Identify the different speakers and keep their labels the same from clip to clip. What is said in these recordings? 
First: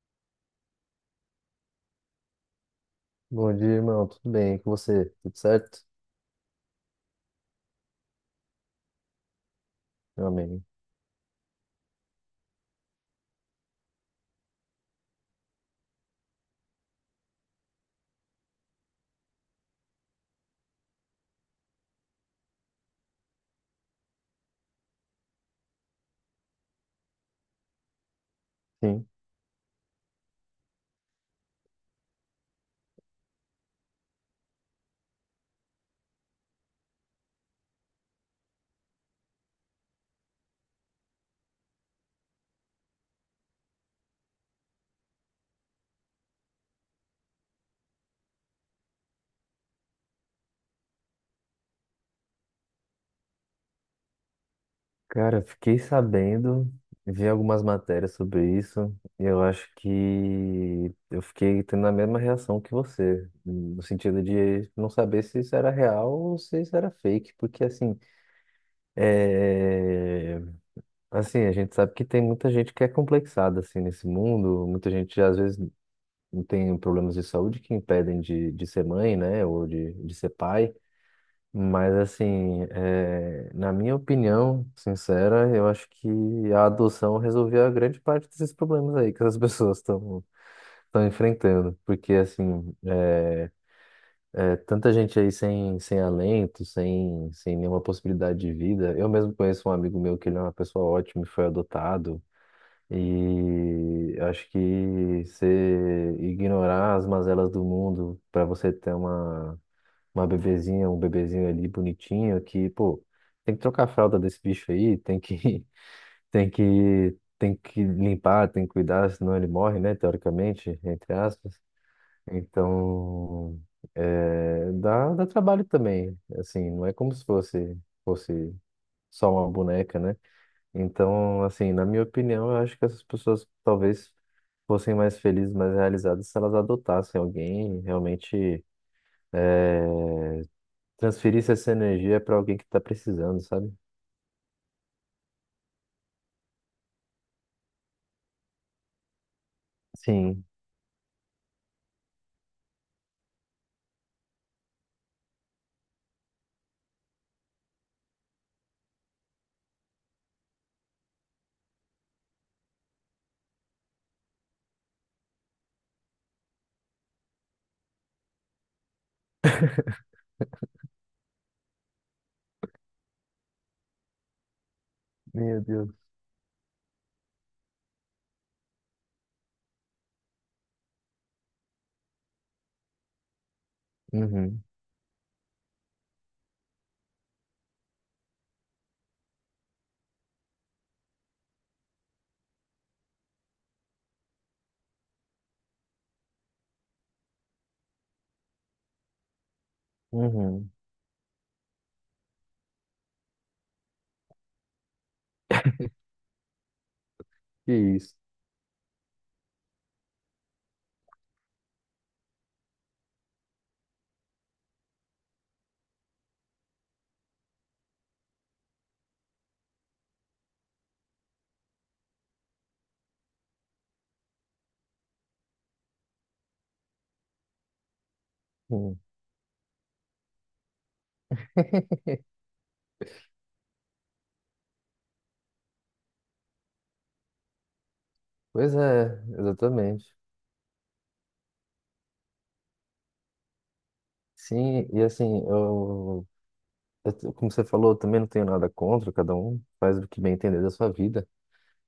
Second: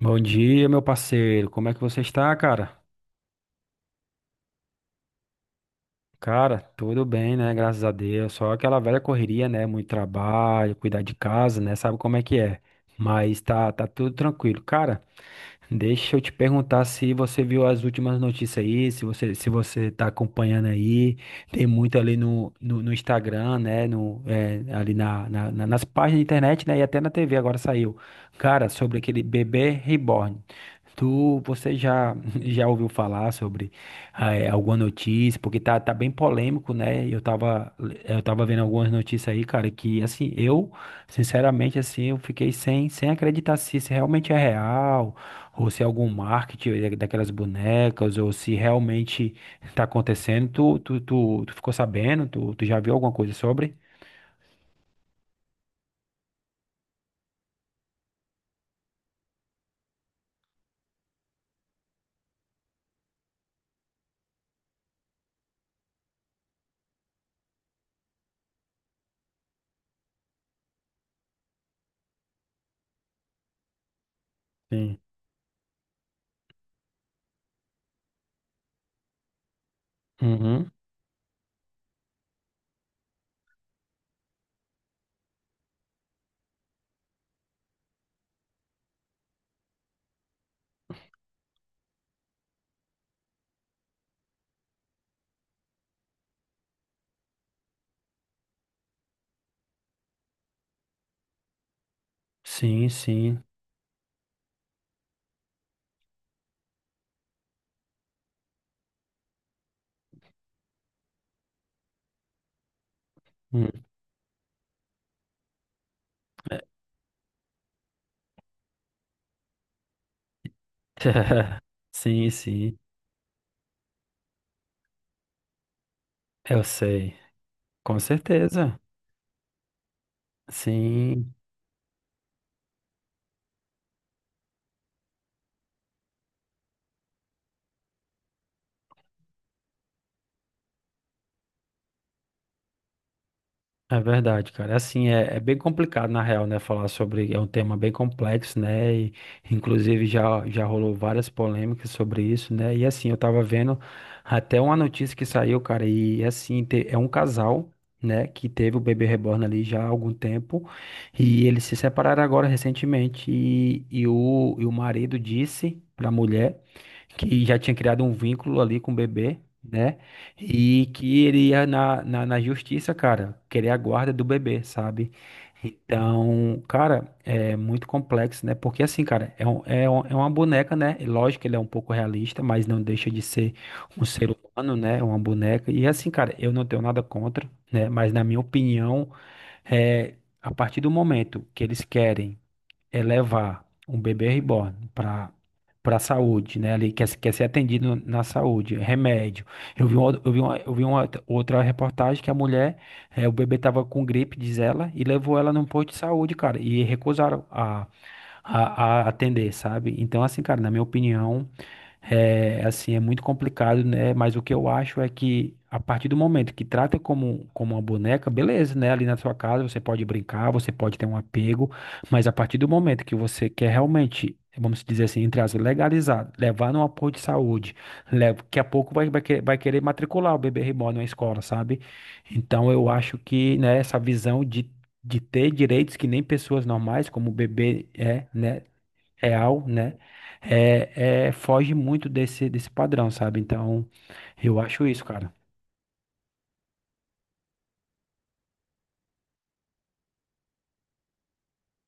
Speaker 1: Bom dia, meu parceiro. Como é que você está, cara?
Speaker 2: Bom dia, irmão. Tudo bem? Com você? Tudo certo?
Speaker 1: Cara, tudo bem, né? Graças a Deus. Só aquela velha correria, né? Muito
Speaker 2: Meu amigo.
Speaker 1: trabalho, cuidar de casa, né? Sabe como é que é. Mas tá tudo tranquilo. Cara, deixa eu te perguntar se você viu as últimas notícias aí, se você está acompanhando aí. Tem muito ali no Instagram, né, no, é, ali nas páginas da internet, né, e até na TV agora saiu, cara, sobre
Speaker 2: Sim.
Speaker 1: aquele bebê reborn. Você já já ouviu falar sobre alguma notícia? Porque tá bem polêmico, né? Eu tava vendo algumas notícias aí, cara, que assim eu Sinceramente, assim, eu fiquei sem acreditar se isso realmente é real, ou se é algum marketing daquelas bonecas, ou se realmente tá acontecendo. Tu ficou sabendo? Tu já viu alguma coisa sobre?
Speaker 2: Cara, eu fiquei sabendo, vi algumas matérias sobre isso, e eu acho que eu fiquei tendo a mesma reação que você, no sentido de não saber se isso era real ou se isso era fake, porque assim, é... assim, a gente sabe que tem muita gente que é complexada assim nesse mundo, muita
Speaker 1: Sim.
Speaker 2: gente às vezes tem problemas de saúde que impedem de ser mãe, né, ou de ser
Speaker 1: Uhum.
Speaker 2: pai. Mas assim, na minha opinião sincera, eu acho que a adoção resolvia a grande parte desses problemas aí que as pessoas estão enfrentando, porque assim, é tanta gente aí sem alento, sem nenhuma possibilidade de vida. Eu mesmo conheço um amigo meu que ele é uma pessoa ótima e foi adotado.
Speaker 1: Sim, sim.
Speaker 2: E acho que você ignorar as mazelas do mundo para você ter uma bebezinha, um bebezinho ali bonitinho que, pô, tem que
Speaker 1: Hum.
Speaker 2: trocar a fralda desse bicho aí, tem que limpar, tem que cuidar, senão ele morre, né, teoricamente, entre aspas.
Speaker 1: Sim, sim.
Speaker 2: Então, dá trabalho também,
Speaker 1: Eu
Speaker 2: assim, não é como
Speaker 1: sei.
Speaker 2: se fosse,
Speaker 1: Com
Speaker 2: fosse
Speaker 1: certeza.
Speaker 2: só uma boneca, né?
Speaker 1: Sim.
Speaker 2: Então, assim, na minha opinião, eu acho que essas pessoas talvez fossem mais felizes, mais realizadas se elas adotassem alguém realmente é, transferir essa energia pra alguém que tá precisando, sabe?
Speaker 1: É verdade, cara. É assim, é bem complicado, na real, né? Falar sobre. É um tema bem complexo, né? E, inclusive,
Speaker 2: Sim,
Speaker 1: já rolou várias polêmicas sobre isso, né? E, assim, eu tava vendo até uma notícia que saiu, cara. E, assim, é um casal, né? Que teve o bebê reborn ali já há algum tempo. E eles se separaram agora recentemente. E o marido disse pra mulher que já tinha criado um vínculo ali com o bebê, né? E que ele ia na justiça, cara, querer a guarda do bebê, sabe?
Speaker 2: meu Deus.
Speaker 1: Então, cara, é muito complexo, né? Porque assim, cara, é uma boneca, né? E lógico que ele é um pouco realista, mas não deixa de ser um ser
Speaker 2: Uhum,
Speaker 1: humano, né? Uma boneca. E assim, cara, eu não tenho nada contra, né? Mas na minha opinião, é, a partir do momento que eles querem é levar um bebê reborn para a saúde, né? Ali quer, se- quer ser atendido na saúde, remédio. Eu vi, uma, eu vi, uma,
Speaker 2: uhum.
Speaker 1: eu vi uma outra reportagem que a mulher, o bebê tava com gripe, diz ela, e levou ela num posto de saúde, cara, e recusaram
Speaker 2: Que
Speaker 1: a,
Speaker 2: isso.
Speaker 1: a, a atender, sabe? Então, assim, cara, na minha opinião. É, assim, é muito complicado, né? Mas o que eu acho é que, a partir do momento que trata como uma boneca, beleza, né? Ali na sua casa você pode brincar, você pode ter um apego, mas a partir do momento que você quer realmente, vamos dizer assim, entre aspas, legalizar, levar num apoio de saúde, leva, daqui a pouco
Speaker 2: Hum.
Speaker 1: vai querer matricular o bebê reborn na escola, sabe? Então eu acho que, né, essa visão De ter direitos que nem pessoas normais, como o bebê é, né?
Speaker 2: Pois é,
Speaker 1: Real, né?
Speaker 2: exatamente.
Speaker 1: É, foge muito desse padrão, sabe? Então, eu acho
Speaker 2: Sim, e
Speaker 1: isso, cara.
Speaker 2: assim, como você falou, eu também não tenho nada contra, cada um faz o que bem entender da sua vida,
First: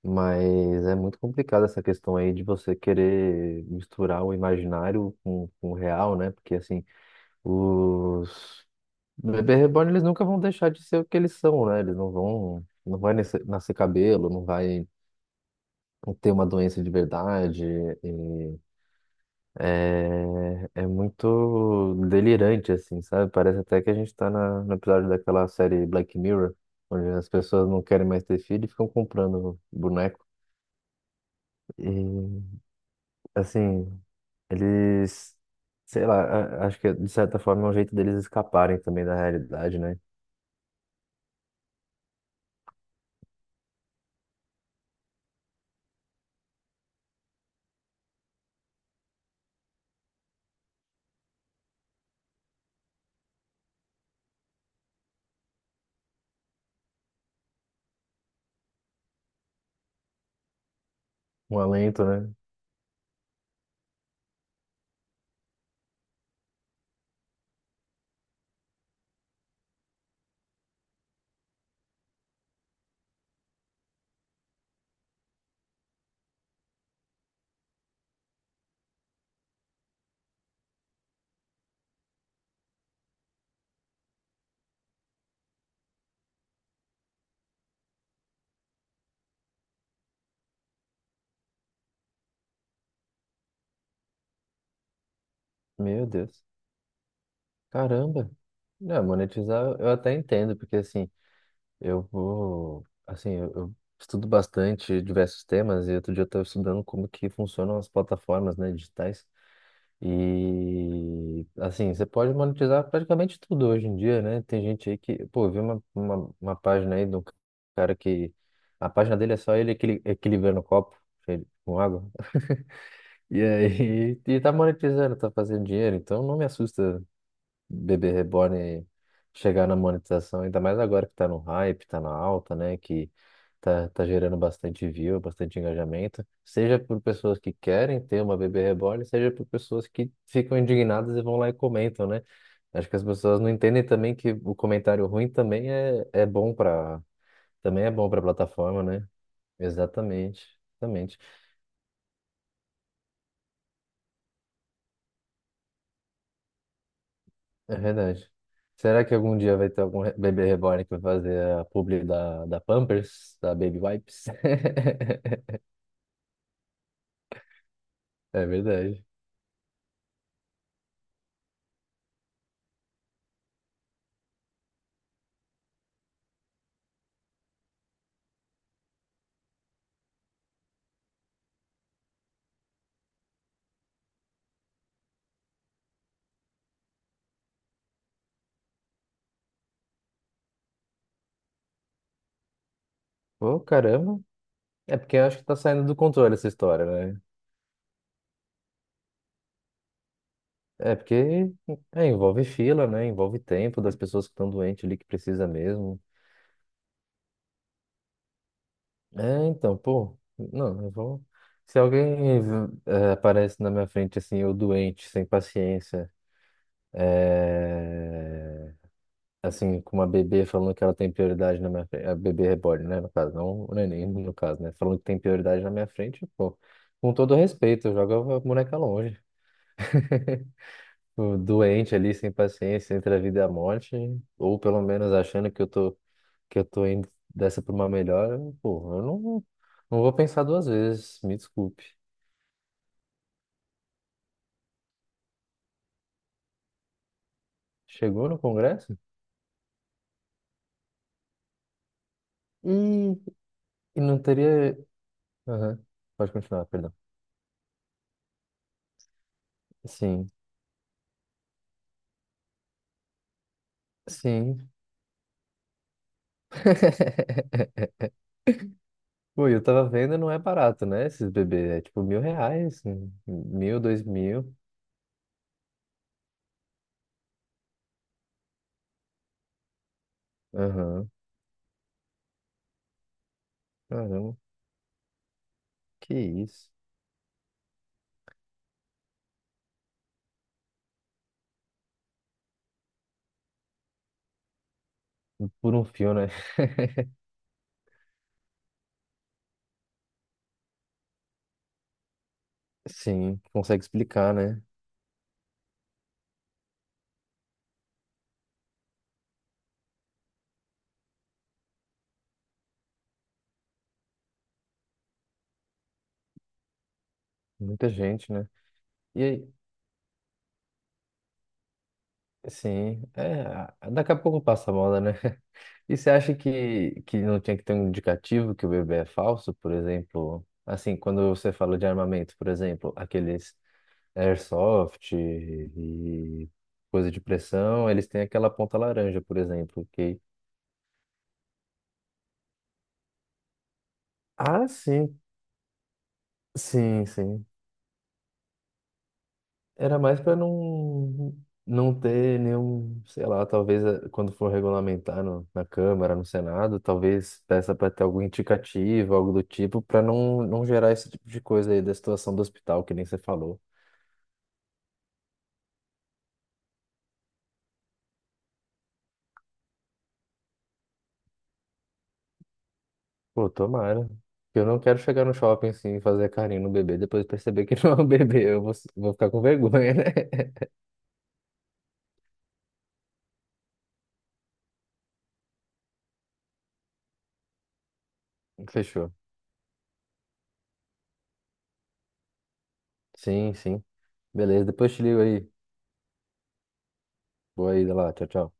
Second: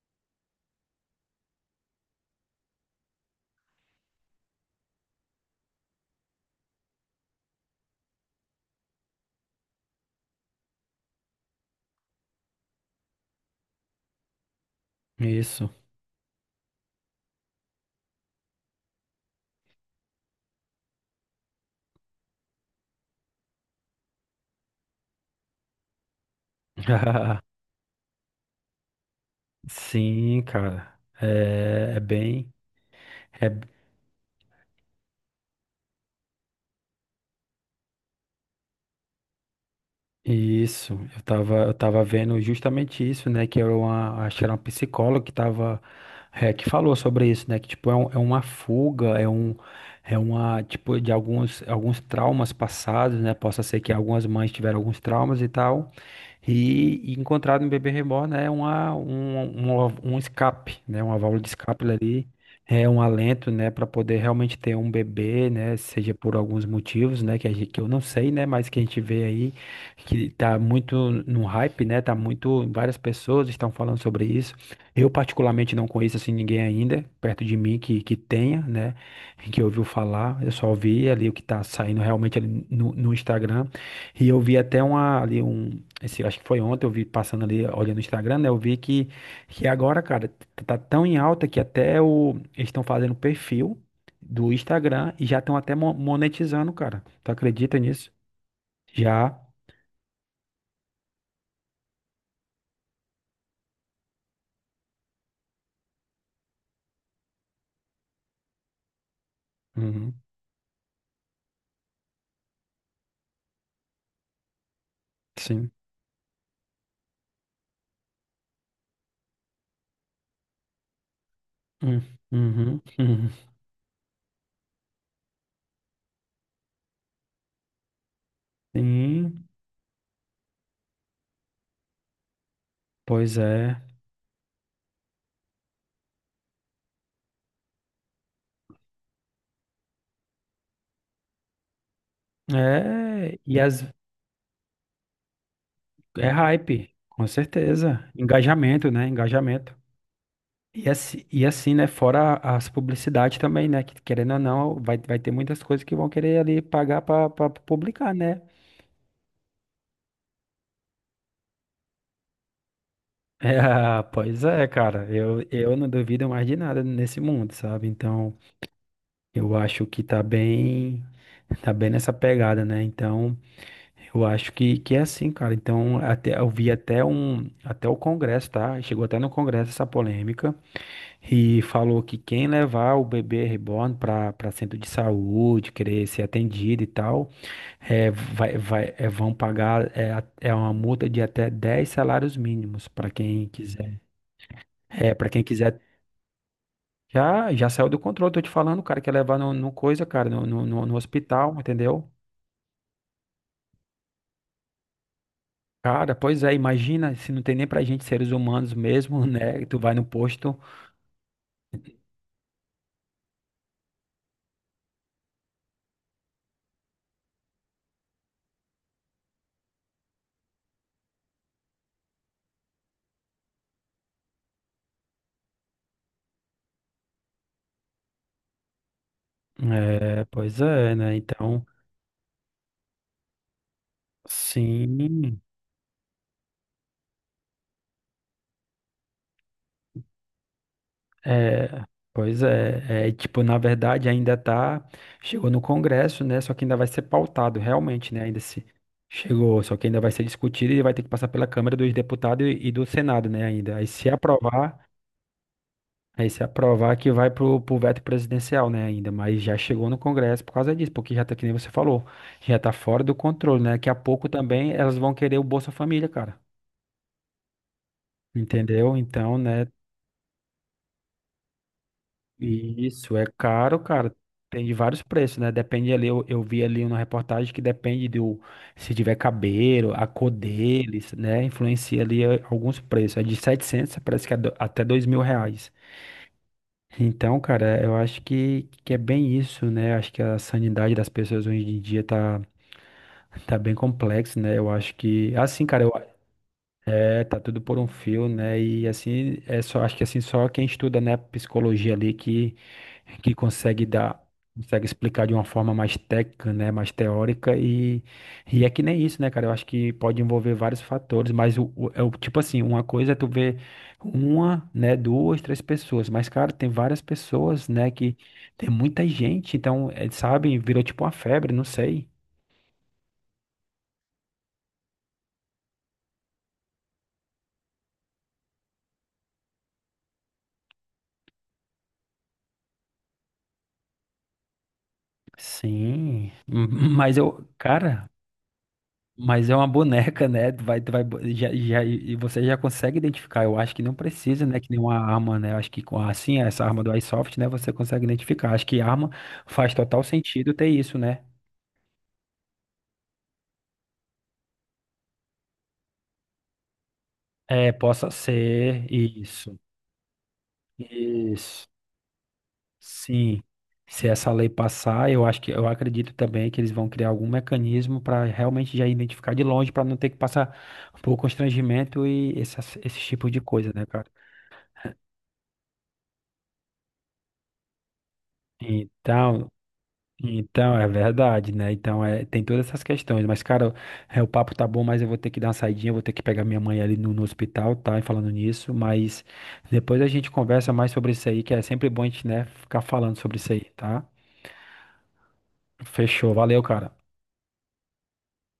Speaker 2: mas é muito complicado essa questão aí de você querer misturar o imaginário com o real, né? Porque assim, os bebê reborn, eles nunca vão deixar de ser o que eles são, né? Eles não vão, não vai nascer, nascer cabelo, não vai
Speaker 1: Isso.
Speaker 2: ter uma doença de verdade. E é, é muito delirante, assim, sabe? Parece até que a gente tá na, no episódio daquela série Black Mirror, onde as pessoas não querem mais ter filho e ficam comprando boneco.
Speaker 1: Sim, cara. É bem.
Speaker 2: E,
Speaker 1: É
Speaker 2: assim, eles, sei lá, a- acho que de certa forma é um jeito deles escaparem também da realidade, né?
Speaker 1: isso. Eu tava vendo justamente isso, né? Que acho que era uma psicóloga que tava, que falou sobre isso, né? Que tipo, é uma fuga, tipo, de alguns traumas passados, né? Possa ser que algumas mães tiveram alguns traumas e tal. E encontrado no bebê reborn é um escape, né? Uma válvula de
Speaker 2: Um
Speaker 1: escape
Speaker 2: alento,
Speaker 1: ali,
Speaker 2: né?
Speaker 1: é um alento, né? Para poder realmente ter um bebê, né? Seja por alguns motivos, né? Que eu não sei, né? Mas que a gente vê aí que tá muito no hype, né? Tá muito, várias pessoas estão falando sobre isso. Eu particularmente não conheço assim ninguém ainda perto de mim que tenha, né? Que ouviu falar. Eu só vi ali o que tá saindo realmente ali no Instagram. E eu vi até uma, ali um esse, acho que foi ontem, eu vi passando ali, olhando no Instagram, né? Eu vi que agora, cara, tá tão em alta que eles estão fazendo perfil do Instagram e já estão até mo-
Speaker 2: Meu Deus.
Speaker 1: monetizando, cara. Tu acredita nisso?
Speaker 2: Caramba. Não,
Speaker 1: Já.
Speaker 2: monetizar eu até entendo, porque assim, eu vou, assim, eu estudo bastante diversos temas e outro dia eu estava estudando como que funcionam as plataformas, né, digitais.
Speaker 1: Uhum,
Speaker 2: E assim, você pode monetizar praticamente tudo hoje em dia, né? Tem gente aí que, pô, eu vi
Speaker 1: sim.
Speaker 2: uma página aí de um cara que a página dele é só ele equilibrando o copo com
Speaker 1: Hum.
Speaker 2: água.
Speaker 1: Uhum, uhum.
Speaker 2: E aí, e tá monetizando, tá fazendo dinheiro, então não me assusta bebê reborn
Speaker 1: Sim,
Speaker 2: chegar na monetização, ainda mais agora que tá no hype, tá na alta, né? Que
Speaker 1: pois é.
Speaker 2: tá, tá gerando bastante view, bastante engajamento, seja por pessoas que querem ter uma bebê reborn, seja por pessoas que ficam indignadas e vão lá e comentam, né? Acho que as
Speaker 1: É,
Speaker 2: pessoas não entendem também que o comentário ruim
Speaker 1: é hype, com
Speaker 2: também é
Speaker 1: certeza.
Speaker 2: bom para a plataforma,
Speaker 1: Engajamento, né?
Speaker 2: né?
Speaker 1: Engajamento.
Speaker 2: Exatamente,
Speaker 1: E
Speaker 2: exatamente.
Speaker 1: assim, e assim, né? Fora as publicidades também, né? Que querendo ou não, vai ter muitas coisas que vão querer ali pagar pra
Speaker 2: É
Speaker 1: publicar,
Speaker 2: verdade.
Speaker 1: né?
Speaker 2: Será que algum dia vai ter bebê reborn que vai fazer a publi da, da Pampers, da
Speaker 1: É,
Speaker 2: Baby
Speaker 1: ah,
Speaker 2: Wipes?
Speaker 1: pois é, cara. Eu, eu não duvido mais de nada nesse mundo, sabe? Então,
Speaker 2: É verdade.
Speaker 1: eu acho que tá bem nessa pegada, né? Então, eu acho que é assim, cara. Então, até, eu vi até o Congresso, tá? Chegou até no Congresso essa polêmica e falou que quem levar o bebê reborn para centro de saúde, querer ser atendido e tal. É, vão pagar, é uma multa de até 10 salários mínimos para quem
Speaker 2: Pô,
Speaker 1: quiser.
Speaker 2: caramba. É
Speaker 1: É,
Speaker 2: porque eu
Speaker 1: para
Speaker 2: acho
Speaker 1: quem
Speaker 2: que tá
Speaker 1: quiser.
Speaker 2: saindo do controle essa história, né?
Speaker 1: Já saiu do controle, tô te falando, cara, que é levar no coisa, cara, no
Speaker 2: É porque
Speaker 1: hospital,
Speaker 2: é,
Speaker 1: entendeu?
Speaker 2: envolve fila, né? Envolve tempo das pessoas que estão doentes ali que precisa mesmo.
Speaker 1: Cara, pois é, imagina se não tem nem pra gente seres humanos mesmo,
Speaker 2: É,
Speaker 1: né?
Speaker 2: então,
Speaker 1: Tu vai no
Speaker 2: pô,
Speaker 1: posto.
Speaker 2: não, eu vou. Se alguém aparece na minha frente assim, eu doente, sem paciência. É... assim, com uma bebê falando que ela tem prioridade na minha frente, a bebê reborn, né, no caso, não o neném, no caso, né, falando que tem prioridade na minha frente, pô, com todo respeito, joga a boneca longe.
Speaker 1: É, pois é, né?
Speaker 2: Tipo,
Speaker 1: Então,
Speaker 2: doente ali, sem paciência, entre a vida e a morte, ou pelo menos
Speaker 1: sim.
Speaker 2: achando que que eu tô indo dessa pra uma melhor, pô, eu não, não vou pensar duas vezes, me
Speaker 1: É,
Speaker 2: desculpe.
Speaker 1: pois é, é, tipo, na verdade ainda tá, chegou no Congresso, né, só que ainda vai ser pautado, realmente, né,
Speaker 2: Chegou no
Speaker 1: ainda se
Speaker 2: Congresso?
Speaker 1: chegou, só que ainda vai ser discutido e vai ter que passar pela Câmara dos Deputados e do
Speaker 2: E,
Speaker 1: Senado, né, ainda, aí
Speaker 2: e
Speaker 1: se
Speaker 2: não
Speaker 1: aprovar,
Speaker 2: teria. Aham,
Speaker 1: aí
Speaker 2: pode
Speaker 1: se
Speaker 2: continuar, perdão.
Speaker 1: aprovar que vai pro veto presidencial, né, ainda, mas já chegou no
Speaker 2: Sim,
Speaker 1: Congresso por causa disso, porque já tá, que nem você falou, já tá fora do controle, né, daqui a pouco
Speaker 2: sim.
Speaker 1: também elas vão querer o Bolsa Família, cara, entendeu? Então,
Speaker 2: Pô, eu
Speaker 1: né,
Speaker 2: tava vendo, não é barato, né? Esses bebês. É tipo 1.000 reais,
Speaker 1: isso. É caro,
Speaker 2: 1.000, dois
Speaker 1: cara.
Speaker 2: mil.
Speaker 1: Tem de vários preços, né? Depende ali, eu vi ali uma reportagem que depende do, se tiver cabelo, a cor
Speaker 2: Aham.
Speaker 1: deles, né? Influencia ali alguns preços. É de 700, parece que é
Speaker 2: Caramba,
Speaker 1: até 2.000 reais.
Speaker 2: que isso.
Speaker 1: Então, cara, eu acho que é bem isso, né? Acho que a sanidade das pessoas hoje em dia tá bem complexo, né? Eu acho que, assim,
Speaker 2: Por
Speaker 1: cara,
Speaker 2: um fio, né?
Speaker 1: tá tudo por um fio, né? E assim, é só, acho que assim, só quem estuda, né, psicologia ali que
Speaker 2: Sim, consegue
Speaker 1: consegue dar,
Speaker 2: explicar, né?
Speaker 1: consegue explicar de uma forma mais técnica, né, mais teórica e é que nem isso, né, cara? Eu acho que pode envolver vários fatores, mas é o tipo assim, uma coisa é tu ver uma, né, duas, três pessoas, mas cara, tem várias pessoas,
Speaker 2: Muita
Speaker 1: né, que
Speaker 2: gente, né?
Speaker 1: tem muita
Speaker 2: E aí,
Speaker 1: gente, então, é, sabe, virou tipo uma febre, não sei.
Speaker 2: sim, é, daqui a pouco passa a moda, né? E você acha que não tinha que ter um indicativo que o bebê é falso, por exemplo? Assim, quando você fala de armamento, por exemplo, aqueles airsoft
Speaker 1: Sim,
Speaker 2: e
Speaker 1: m-
Speaker 2: coisa
Speaker 1: mas
Speaker 2: de
Speaker 1: eu,
Speaker 2: pressão, eles
Speaker 1: cara,
Speaker 2: têm aquela ponta laranja, por
Speaker 1: Mas é uma
Speaker 2: exemplo, que
Speaker 1: boneca, né? Tu vai, bo- já, já, e você já consegue identificar. Eu acho que não precisa, né?
Speaker 2: ah,
Speaker 1: Que nenhuma
Speaker 2: sim,
Speaker 1: arma, né? Eu acho que com assim, essa arma do
Speaker 2: sim,
Speaker 1: iSoft,
Speaker 2: sim.
Speaker 1: né? Você consegue identificar. Acho que arma faz
Speaker 2: Era
Speaker 1: total
Speaker 2: mais para
Speaker 1: sentido ter isso, né?
Speaker 2: não não ter nenhum, sei lá, talvez quando for regulamentar no, na Câmara, no Senado, talvez
Speaker 1: É,
Speaker 2: peça para ter
Speaker 1: possa
Speaker 2: algum
Speaker 1: ser
Speaker 2: indicativo, algo do
Speaker 1: isso.
Speaker 2: tipo, para não, não gerar esse tipo de
Speaker 1: Isso.
Speaker 2: coisa aí da situação do hospital, que nem você
Speaker 1: Sim.
Speaker 2: falou.
Speaker 1: Se essa lei passar, eu acho que eu acredito também que eles vão criar algum mecanismo para realmente já identificar de longe, para não ter que passar por constrangimento e esse tipo de
Speaker 2: Pô,
Speaker 1: coisa, né, cara?
Speaker 2: tomara. Eu não quero chegar no shopping assim e fazer carinho no bebê, depois perceber que não é um bebê, eu vou, vou ficar com
Speaker 1: Então,
Speaker 2: vergonha, né?
Speaker 1: Então, é verdade, né? Então, tem todas essas questões. Mas, cara, o papo tá bom, mas eu vou ter que dar uma saidinha, eu vou ter que pegar minha mãe ali no hospital, tá? E falando nisso,
Speaker 2: Fechou.
Speaker 1: mas depois a gente conversa mais sobre isso aí, que é sempre bom a gente, né, ficar falando sobre isso
Speaker 2: Sim,
Speaker 1: aí,
Speaker 2: sim.
Speaker 1: tá?
Speaker 2: Beleza, depois te ligo aí.
Speaker 1: Fechou, valeu, cara.
Speaker 2: Boa ida lá, tchau, tchau.